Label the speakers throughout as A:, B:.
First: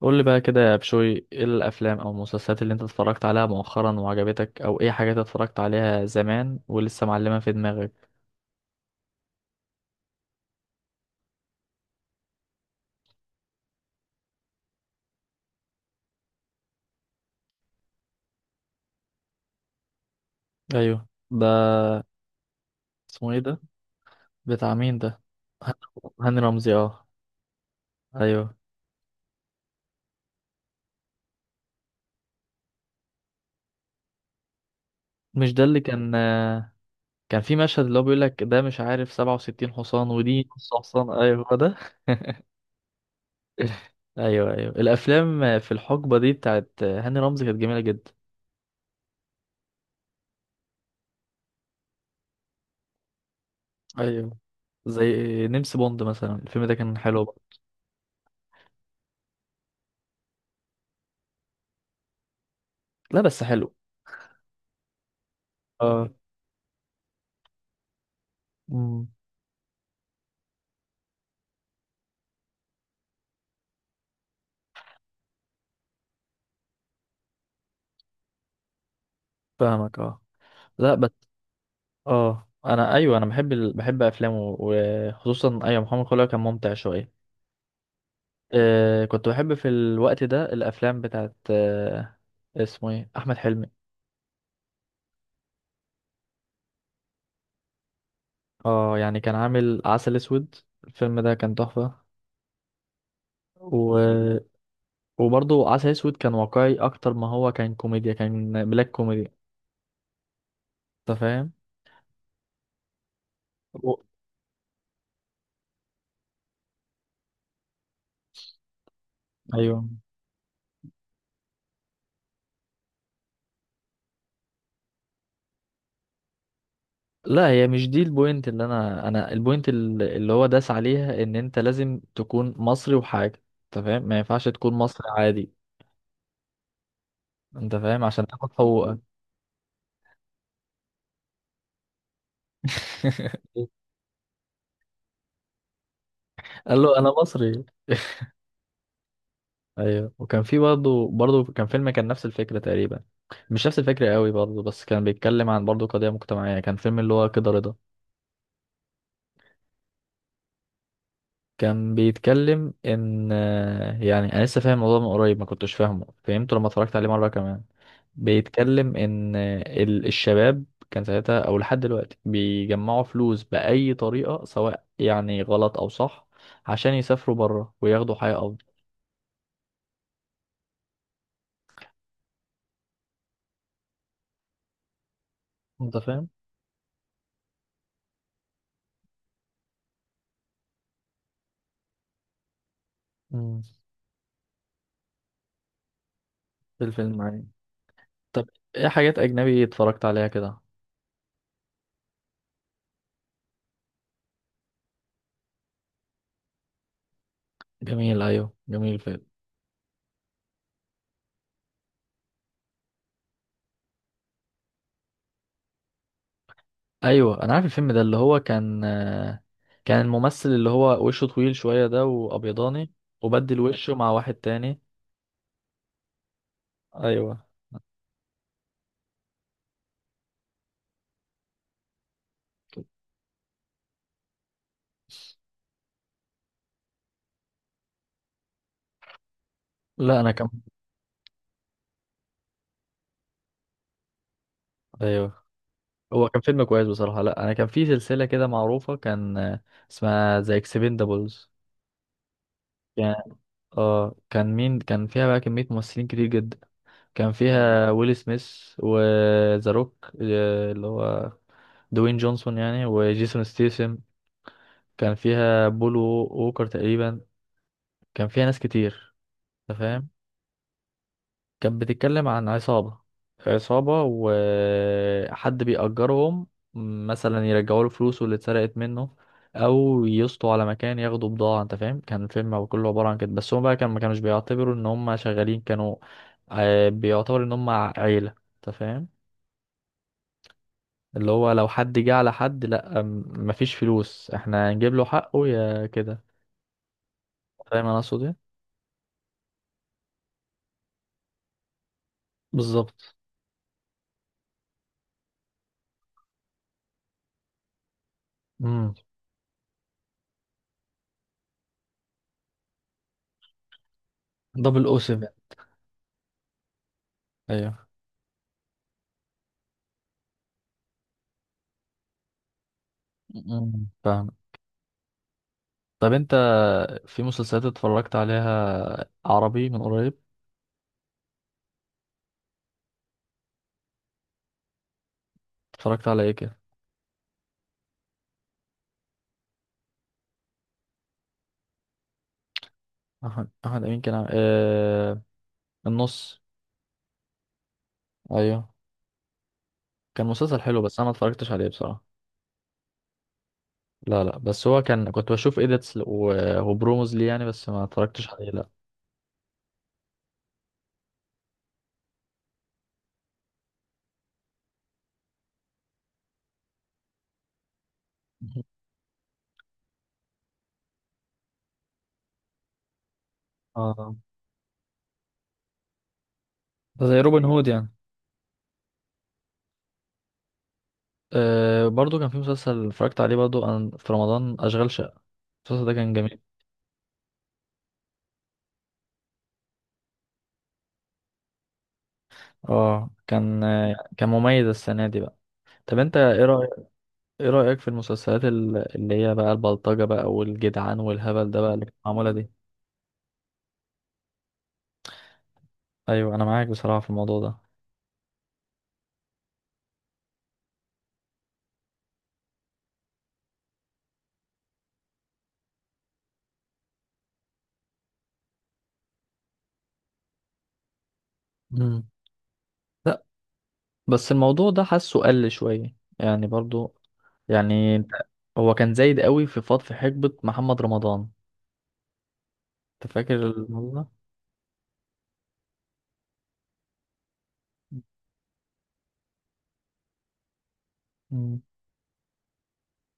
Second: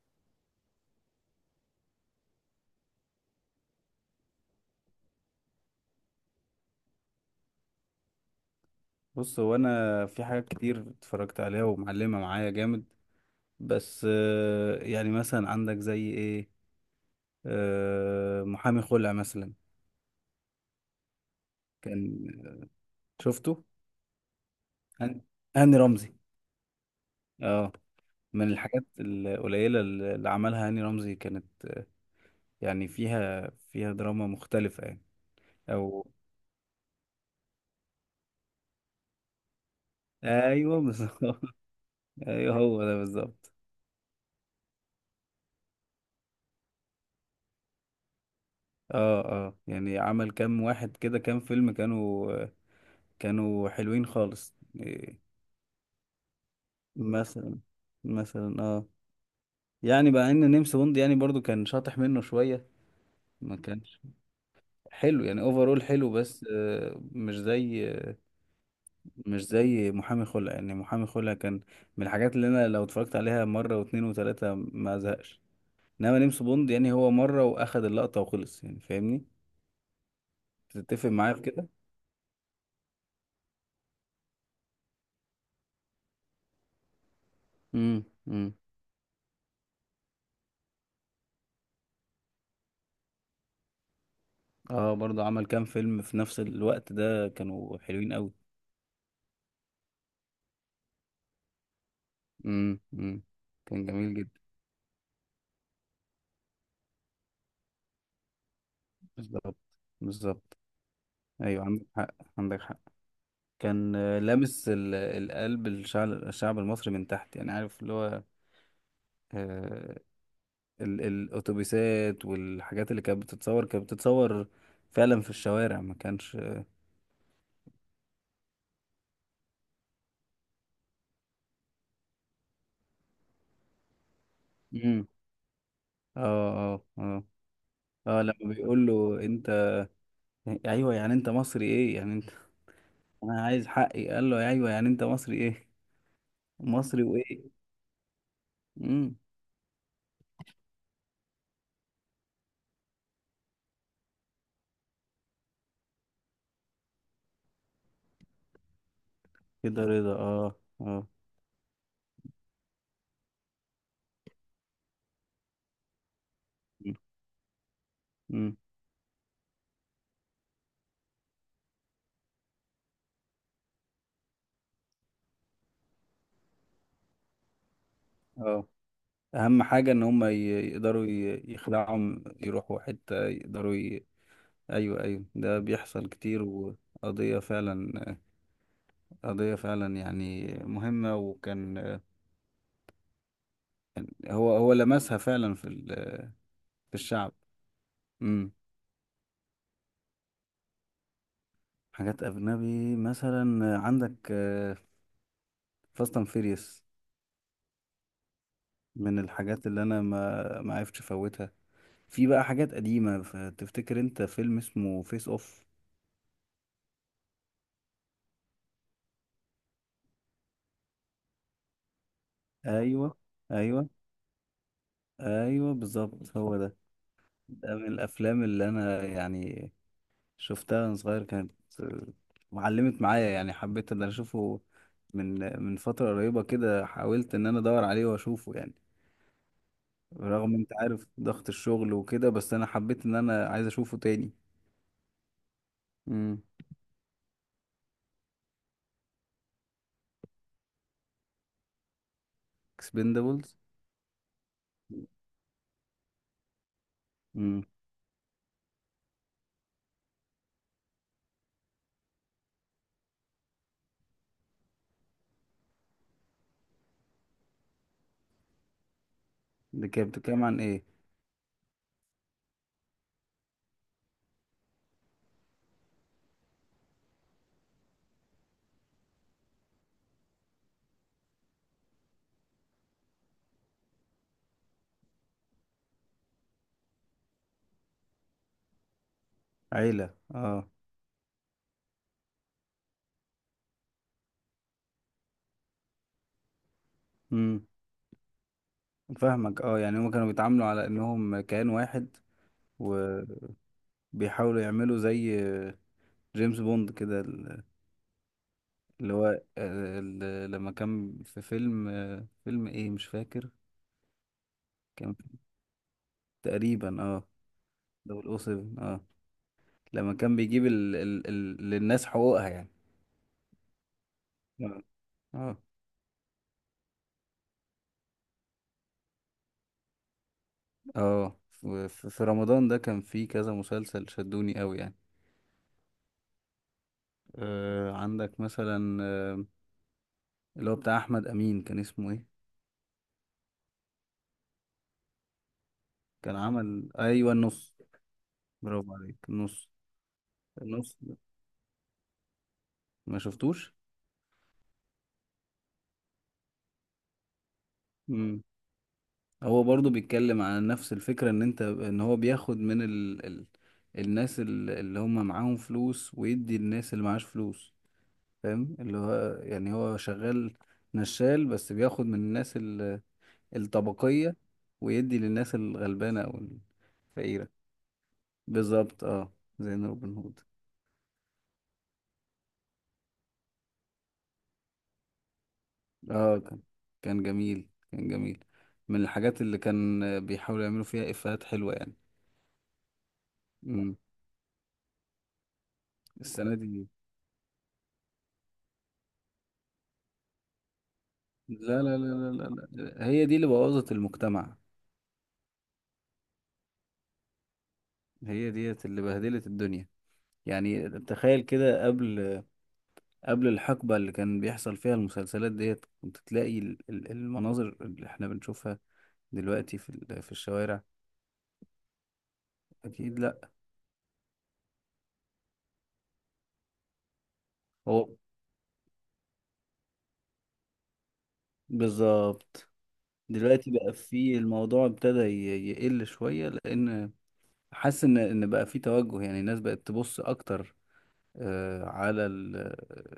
A: قول لي بقى كده يا بشوي، ايه الافلام او المسلسلات اللي انت اتفرجت عليها مؤخرا وعجبتك، او ايه حاجات اتفرجت عليها زمان ولسه معلمة في دماغك؟
B: بص، هو انا في حاجات كتير اتفرجت عليها ومعلمه معايا جامد. بس يعني مثلا عندك زي ايه؟ محامي خلع مثلا.
A: ايوه ده.
B: كان
A: اسمه ايه
B: شفته
A: ده؟ بتاع مين
B: هن-
A: ده؟ هاني
B: هاني رمزي،
A: هاني رمزي اه.
B: اه. من
A: ايوه.
B: الحاجات القليله اللي عملها هاني رمزي كانت يعني فيها دراما مختلفه يعني.
A: مش ده اللي
B: او
A: كان كان في مشهد اللي هو بيقول لك ده مش عارف 67 حصان ودي نص
B: ايوه
A: حصان؟
B: بالظبط.
A: ايوه هو ده.
B: ايوه، هو ده بالظبط.
A: ايوه ايوه، الافلام في الحقبة دي بتاعت هاني رمزي كانت جميلة جدا.
B: اه اه، يعني عمل كام واحد كده، كام فيلم كانوا حلوين
A: ايوه،
B: خالص.
A: زي نمس بوند مثلا، الفيلم ده كان حلو برضه.
B: مثلا، مثلا اه. يعني بقى ان نيمس بوند يعني برضو كان شاطح منه شوية.
A: لا بس
B: ما
A: حلو.
B: كانش حلو، يعني اوفرول
A: اه.
B: حلو، بس
A: مم.
B: مش زي محامي خلع. يعني محامي خلع كان من الحاجات اللي انا لو اتفرجت عليها مرة واتنين وتلاتة ما ازهقش. انما نيمس بوند يعني هو مرة واخد اللقطة وخلص يعني، فاهمني؟
A: فاهمك اه. لا
B: تتفق
A: بس
B: معايا في كده.
A: اه، انا بحب بحب افلامه، وخصوصا ايوه محمد خليل كان ممتع شويه.
B: امم، امم.
A: كنت بحب في الوقت ده الافلام بتاعت، اسمه ايه، احمد حلمي.
B: اه، برضو عمل كام فيلم في نفس الوقت ده، كانوا حلوين قوي.
A: اه يعني كان عامل عسل اسود، الفيلم ده كان تحفه.
B: امم، امم. كان
A: و...
B: جميل جدا.
A: وبرضه عسل اسود كان واقعي اكتر، ما هو كان كوميديا، كان بلاك كوميدي.
B: بالظبط، بالظبط.
A: انت فاهم؟
B: ايوه عندك حق، عندك حق.
A: و...
B: كان لامس القلب، الشعب المصري من تحت. يعني عارف اللي هو
A: ايوه.
B: آه، الاتوبيسات والحاجات اللي كانت بتتصور فعلا في الشوارع، ما كانش.
A: لا هي مش دي البوينت، اللي انا البوينت اللي هو داس عليها، ان انت لازم تكون مصري وحاجه، انت فاهم؟ ما ينفعش تكون
B: امم،
A: مصري عادي،
B: اه اه، اه
A: انت فاهم،
B: اه.
A: عشان تاخد
B: لما بيقول
A: حقوقك.
B: له انت، ايوه يعني انت مصري ايه، يعني انت انا عايز حقي. قال له ايوه يعني انت مصري ايه،
A: قال له
B: مصري
A: انا
B: وايه.
A: مصري.
B: امم.
A: ايوه، وكان في برضه كان فيلم كان نفس الفكره تقريبا، مش نفس الفكره قوي برضه، بس كان بيتكلم عن برضه قضيه مجتمعيه، كان فيلم اللي هو كده رضا.
B: كده رضا، اه اه.
A: كان بيتكلم ان يعني انا لسه فاهم الموضوع من قريب، ما كنتش فاهمه، فهمته لما اتفرجت عليه مره كمان. بيتكلم ان الشباب كان ساعتها او لحد دلوقتي بيجمعوا فلوس باي طريقه، سواء يعني غلط او صح، عشان يسافروا بره وياخدوا حياه افضل.
B: امم. اهم حاجه ان هم يقدروا يخلعهم، يروحوا حته يقدروا ايوه ايوه، ده
A: انت
B: بيحصل
A: فاهم.
B: كتير وقضيه فعلا، قضيه فعلا يعني مهمه. وكان
A: امم.
B: هو لمسها فعلا في
A: في
B: في
A: الفيلم
B: الشعب.
A: يعني. طب
B: امم.
A: ايه حاجات اجنبي اتفرجت عليها كده؟
B: حاجات اجنبي مثلا عندك فاست اند فيريوس.
A: جميل، ايوه جميل
B: من
A: فيلم.
B: الحاجات اللي انا ما عرفتش افوتها. في بقى حاجات قديمه، تفتكر انت فيلم اسمه فيس اوف؟
A: ايوه انا عارف الفيلم ده، اللي هو كان كان الممثل اللي هو وشه طويل شويه ده وابيضاني،
B: ايوه،
A: وبدل
B: ايوه.
A: وشه مع واحد تاني.
B: ايوه بالظبط، هو ده.
A: ايوه.
B: ده من الافلام اللي انا يعني شفتها وانا صغير كانت معلمت معايا. يعني حبيت ان انا اشوفه. من فتره قريبه كده حاولت ان انا ادور عليه واشوفه يعني.
A: لا انا كان،
B: رغم انت عارف ضغط الشغل وكده، بس انا حبيت ان انا عايز اشوفه تاني.
A: ايوه هو كان
B: امم.
A: فيلم كويس بصراحه. لا انا كان في سلسله كده معروفه كان آه، اسمها ذا اكسبندبلز. كان
B: اكسبندبلز.
A: اه، كان مين كان فيها بقى؟ كميه ممثلين كتير جدا، كان
B: امم.
A: فيها ويل سميث، وذا روك اللي هو دوين جونسون يعني، وجيسون ستيسم. كان فيها بول ووكر تقريبا. كان فيها ناس كتير، انت
B: دي كانت
A: فاهم.
B: بتتكلم عن ايه؟
A: كانت بتتكلم عن عصابة، عصابة وحد بيأجرهم، مثلا يرجعوا له فلوسه اللي اتسرقت منه، او يسطوا على مكان ياخدوا بضاعة. انت فاهم كان الفيلم كله عبارة عن كده، بس هم بقى كان ما كانوش بيعتبروا ان هم شغالين، كانوا بيعتبروا ان هم عيلة، انت فاهم.
B: عيله، اه.
A: اللي هو لو حد جه على حد، لا مفيش فلوس، احنا هنجيب له حقه يا كده.
B: امم.
A: فاهم انا اقصد ايه؟
B: فاهمك اه، يعني هما كانوا بيتعاملوا على انهم كيان واحد،
A: بالظبط.
B: وبيحاولوا يعملوا زي جيمس بوند كده.
A: امم.
B: اللي هو لما كان في فيلم، فيلم ايه مش فاكر،
A: دبل او
B: كان
A: 7.
B: تقريبا اه.
A: ايوه.
B: دول او 7، اه. لما كان بيجيب للناس حقوقها يعني.
A: امم، فاهم.
B: اه، اه،
A: طب انت في مسلسلات اتفرجت عليها عربي من قريب؟
B: اه. في في رمضان ده كان في كذا مسلسل شدوني قوي يعني.
A: اتفرجت على ايه كده؟
B: عندك مثلا اللي هو بتاع احمد امين، كان اسمه ايه؟
A: احمد امين كان
B: كان
A: النص.
B: عمل، ايوه النص.
A: ايوه،
B: برافو عليك، النص.
A: كان مسلسل حلو،
B: النص
A: بس انا ما
B: ده،
A: اتفرجتش عليه بصراحه.
B: ما شفتوش.
A: لا لا، بس هو كان كنت بشوف ايديتس وبروموز ليه يعني، بس ما اتفرجتش
B: مم.
A: عليه لا.
B: هو برضو بيتكلم عن نفس الفكرة ان انت، ان هو بياخد من الناس اللي هم معاهم فلوس، ويدي الناس اللي معاش فلوس.
A: مهم.
B: فاهم اللي هو، يعني هو شغال نشال، بس بياخد من الناس
A: اه،
B: الطبقية ويدي للناس الغلبانة، او
A: ده زي روبن
B: الفقيرة.
A: هود يعني.
B: بالظبط اه، زي روبن هود.
A: أه برضو كان في مسلسل اتفرجت عليه برضو في رمضان، أشغال شقة، المسلسل ده كان
B: اه،
A: جميل.
B: كان، كان جميل، كان جميل. من الحاجات اللي كان بيحاولوا يعملوا فيها افيهات حلوة يعني.
A: اه كان،
B: امم.
A: كان مميز السنة دي بقى. طب انت ايه
B: السنة
A: رايك،
B: دي.
A: ايه رأيك في المسلسلات اللي هي بقى البلطجة بقى والجدعان والهبل ده بقى
B: لا
A: اللي
B: لا
A: كانت
B: لا.
A: معمولة
B: لا
A: دي؟
B: لا لا. هي دي اللي بوظت المجتمع.
A: ايوه، انا معاك بصراحة في الموضوع ده.
B: هي ديت اللي بهدلت الدنيا. يعني تخيل كده، قبل الحقبة اللي كان بيحصل فيها المسلسلات ديت، كنت تلاقي المناظر اللي احنا بنشوفها دلوقتي في في الشوارع؟
A: مم.
B: أكيد
A: لا
B: لا.
A: بس الموضوع ده حاسه قل شوية يعني برضو، يعني
B: هو
A: انت، هو كان زايد قوي في فض، في حقبة محمد رمضان.
B: بالظبط.
A: انت فاكر
B: دلوقتي
A: الموضوع
B: بقى
A: ده؟
B: في الموضوع ابتدى يقل شوية، لأن حاسس إن بقى في توجه. يعني الناس بقت تبص أكتر
A: مم.
B: على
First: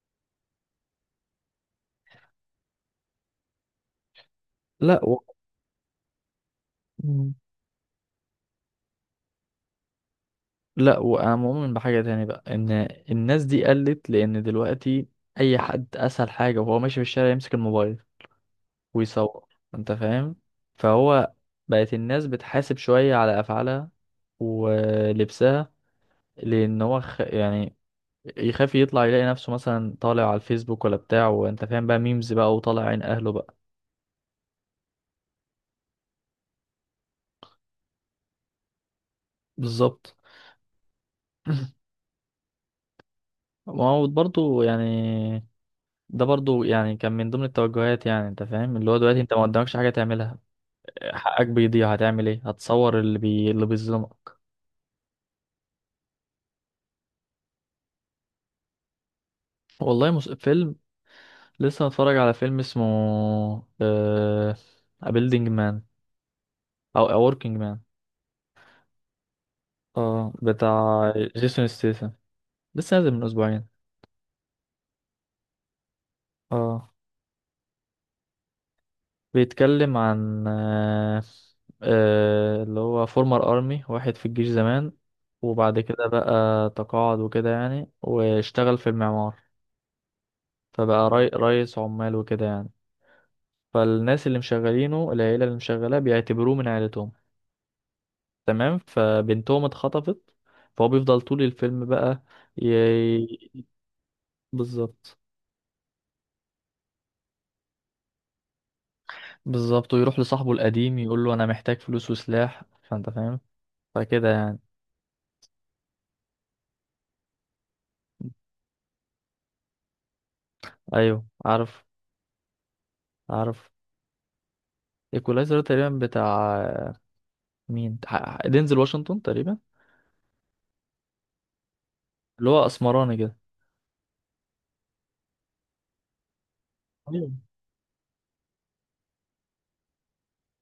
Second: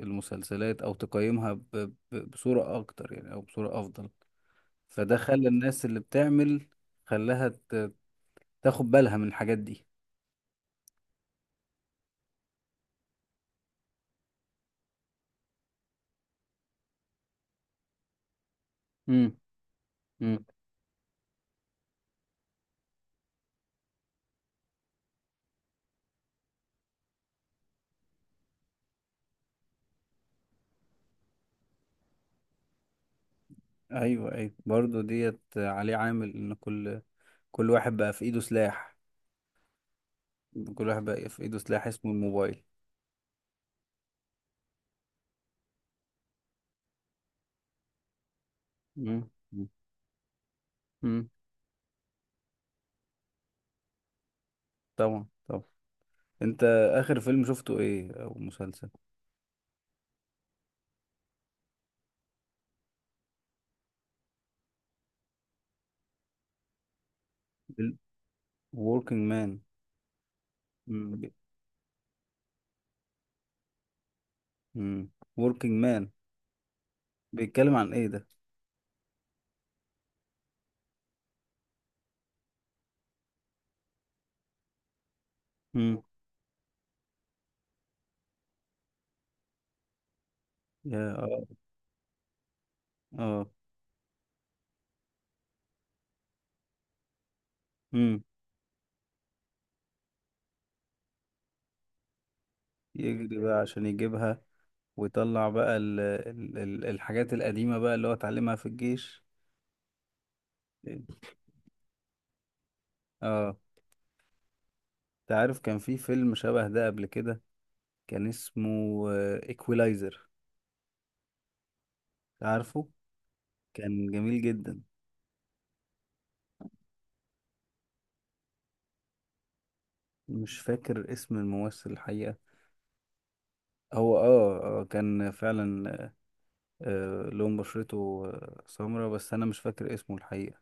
B: المسلسلات او تقيمها بصورة اكتر، يعني او بصورة افضل.
A: لا
B: فده خلى الناس اللي بتعمل،
A: مم.
B: خلاها تاخد بالها من الحاجات دي.
A: لا، وانا مؤمن بحاجة تاني بقى، ان الناس دي قلت، لان دلوقتي اي حد اسهل حاجة وهو ماشي في الشارع يمسك الموبايل
B: امم،
A: ويصور، انت فاهم.
B: امم.
A: فهو بقت الناس بتحاسب شوية على أفعالها ولبسها، لأن هو يعني يخاف يطلع يلاقي نفسه مثلا طالع على الفيسبوك ولا بتاع، وانت فاهم بقى ميمز بقى وطالع عين أهله بقى.
B: ايوه ايوه، برضو ديت عليه عامل ان كل واحد بقى في ايده سلاح،
A: بالظبط.
B: كل واحد بقى في ايده سلاح اسمه الموبايل.
A: ما هو برضه يعني، ده برضه يعني كان من ضمن التوجهات يعني، انت فاهم اللي هو دلوقتي
B: امم،
A: انت ما قدامكش حاجة تعملها،
B: امم.
A: حقك بيضيع هتعمل ايه؟ هتصور اللي بيظلمك.
B: طبعا، طبعا. انت، اخر فيلم شفته ايه، او مسلسل؟
A: فيلم، لسه هتفرج على فيلم اسمه آه... A Building Man، أو A Working Man.
B: ال- Working Man.
A: اه، بتاع
B: امم.
A: جيسون ستيسن، لسه نازل من أسبوعين.
B: Working Man
A: اه،
B: بيتكلم عن ايه ده؟
A: بيتكلم عن اللي هو فورمر أرمي، واحد في الجيش زمان، وبعد
B: امم،
A: كده بقى تقاعد وكده يعني، واشتغل في المعمار، فبقى
B: يا اه
A: رئيس عمال وكده يعني.
B: اه.
A: فالناس اللي مشغلينه، العيلة اللي مشغلاه بيعتبروه من عيلتهم،
B: امم.
A: تمام؟ فبنتهم اتخطفت، فهو بيفضل طول الفيلم بقى
B: يجري بقى
A: ي...
B: عشان يجيبها،
A: بالظبط.
B: ويطلع بقى الحاجات القديمة بقى اللي هو اتعلمها في الجيش.
A: بالظبط، ويروح لصاحبه القديم يقول له انا محتاج فلوس وسلاح، فانت فاهم،
B: اه.
A: فكده يعني.
B: انت عارف كان في فيلم شبه ده قبل كده، كان اسمه ايكولايزر.
A: ايوه، عارف
B: عارفه.
A: عارف.
B: كان جميل جدا.
A: ايكولايزر، تقريبا بتاع مين؟ دينزل واشنطن تقريبا،
B: مش فاكر اسم الممثل الحقيقة.
A: اللي هو اسمراني كده.
B: هو اه، كان فعلا،
A: ايوه.
B: لون بشرته سمرة، بس انا مش فاكر اسمه الحقيقة.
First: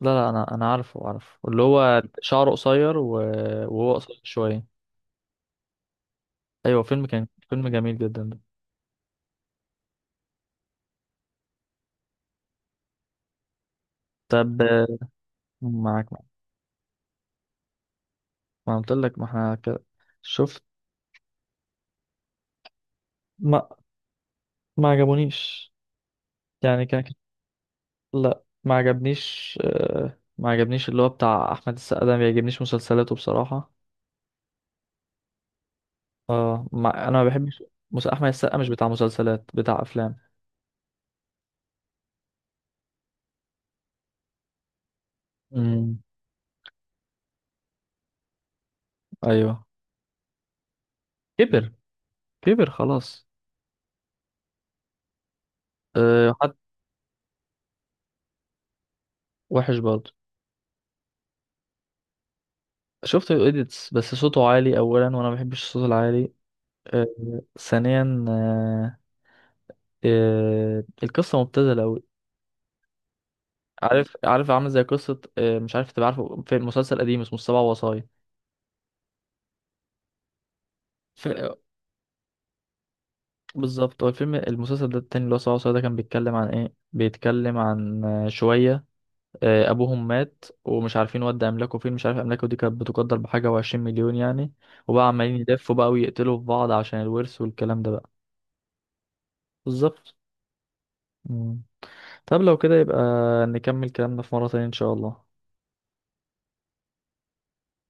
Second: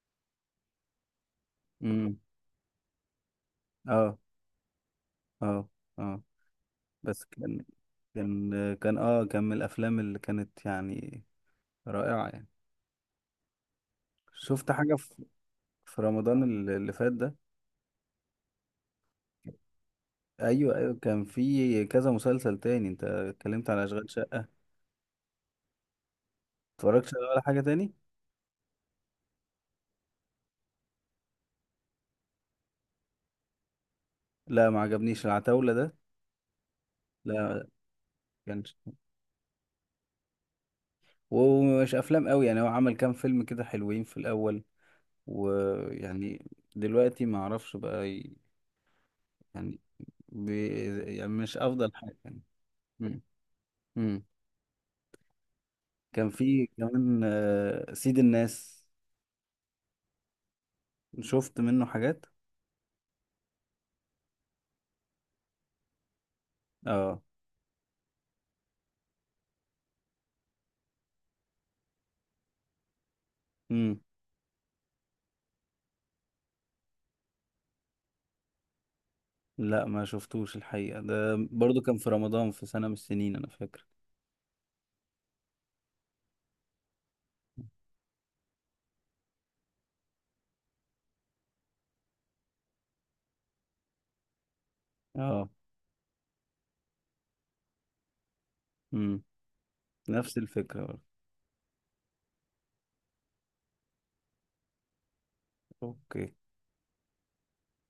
A: لا لا، انا انا عارفه اللي هو
B: امم،
A: شعره قصير وهو
B: اه
A: قصير شويه.
B: اه، اه.
A: ايوه، فيلم
B: بس
A: كان
B: كان،
A: فيلم جميل جدا ده.
B: كان من الافلام اللي كانت يعني رائعة يعني.
A: طب.
B: شفت حاجة في، في
A: معاك معاك.
B: رمضان اللي فات ده؟
A: ما قلت لك، ما احنا كده شفت.
B: ايوه، ايوه. كان في كذا مسلسل تاني، انت
A: ما
B: اتكلمت على اشغال شقة.
A: ما عجبونيش، يعني كان.
B: اتفرجتش على ولا حاجة تاني؟
A: لا، ما عجبنيش ما عجبنيش اللي هو بتاع احمد السقا ده، ما بيعجبنيش مسلسلاته بصراحة.
B: لا ما عجبنيش العتاولة ده.
A: اه ما... انا ما
B: لا
A: بحبش
B: ما
A: احمد السقا مش
B: كانش،
A: بتاع مسلسلات، بتاع افلام.
B: ومش افلام قوي يعني. هو عمل كام فيلم كده حلوين في الاول،
A: امم.
B: ويعني دلوقتي ما اعرفش بقى
A: ايوه.
B: يعني، بي يعني مش
A: كبر،
B: افضل حاجة يعني.
A: كبر
B: مم.
A: خلاص.
B: مم. كان
A: أه. حد
B: في كمان سيد الناس،
A: وحش برضه.
B: شفت منه حاجات.
A: شفت الايديتس، بس صوته عالي اولا وانا ما بحبش الصوت العالي. أه،
B: اه.
A: ثانيا أه، أه القصه مبتذله قوي.
B: امم.
A: عارف، عارف عامل زي قصه، أه مش عارف تبقى عارفه، في مسلسل قديم اسمه السبع وصايا.
B: لا ما شفتوش الحقيقة. ده برضو كان في رمضان في سنة من السنين انا فاكر.
A: بالظبط، هو الفيلم، المسلسل ده التاني اللي هو سبعة وسبعة، ده كان بيتكلم عن ايه؟ بيتكلم عن شوية أبوهم مات، ومش عارفين ودى أملاكه فين، مش عارف أملاكه دي كانت بتقدر بحاجة و20 مليون يعني. وبقى عمالين
B: اه.
A: يلفوا بقى ويقتلوا في بعض عشان الورث والكلام ده بقى.
B: امم.
A: بالظبط.
B: نفس الفكرة برضو.
A: مم. طب لو كده يبقى نكمل كلامنا في مرة تانية إن شاء الله.
B: اوكي.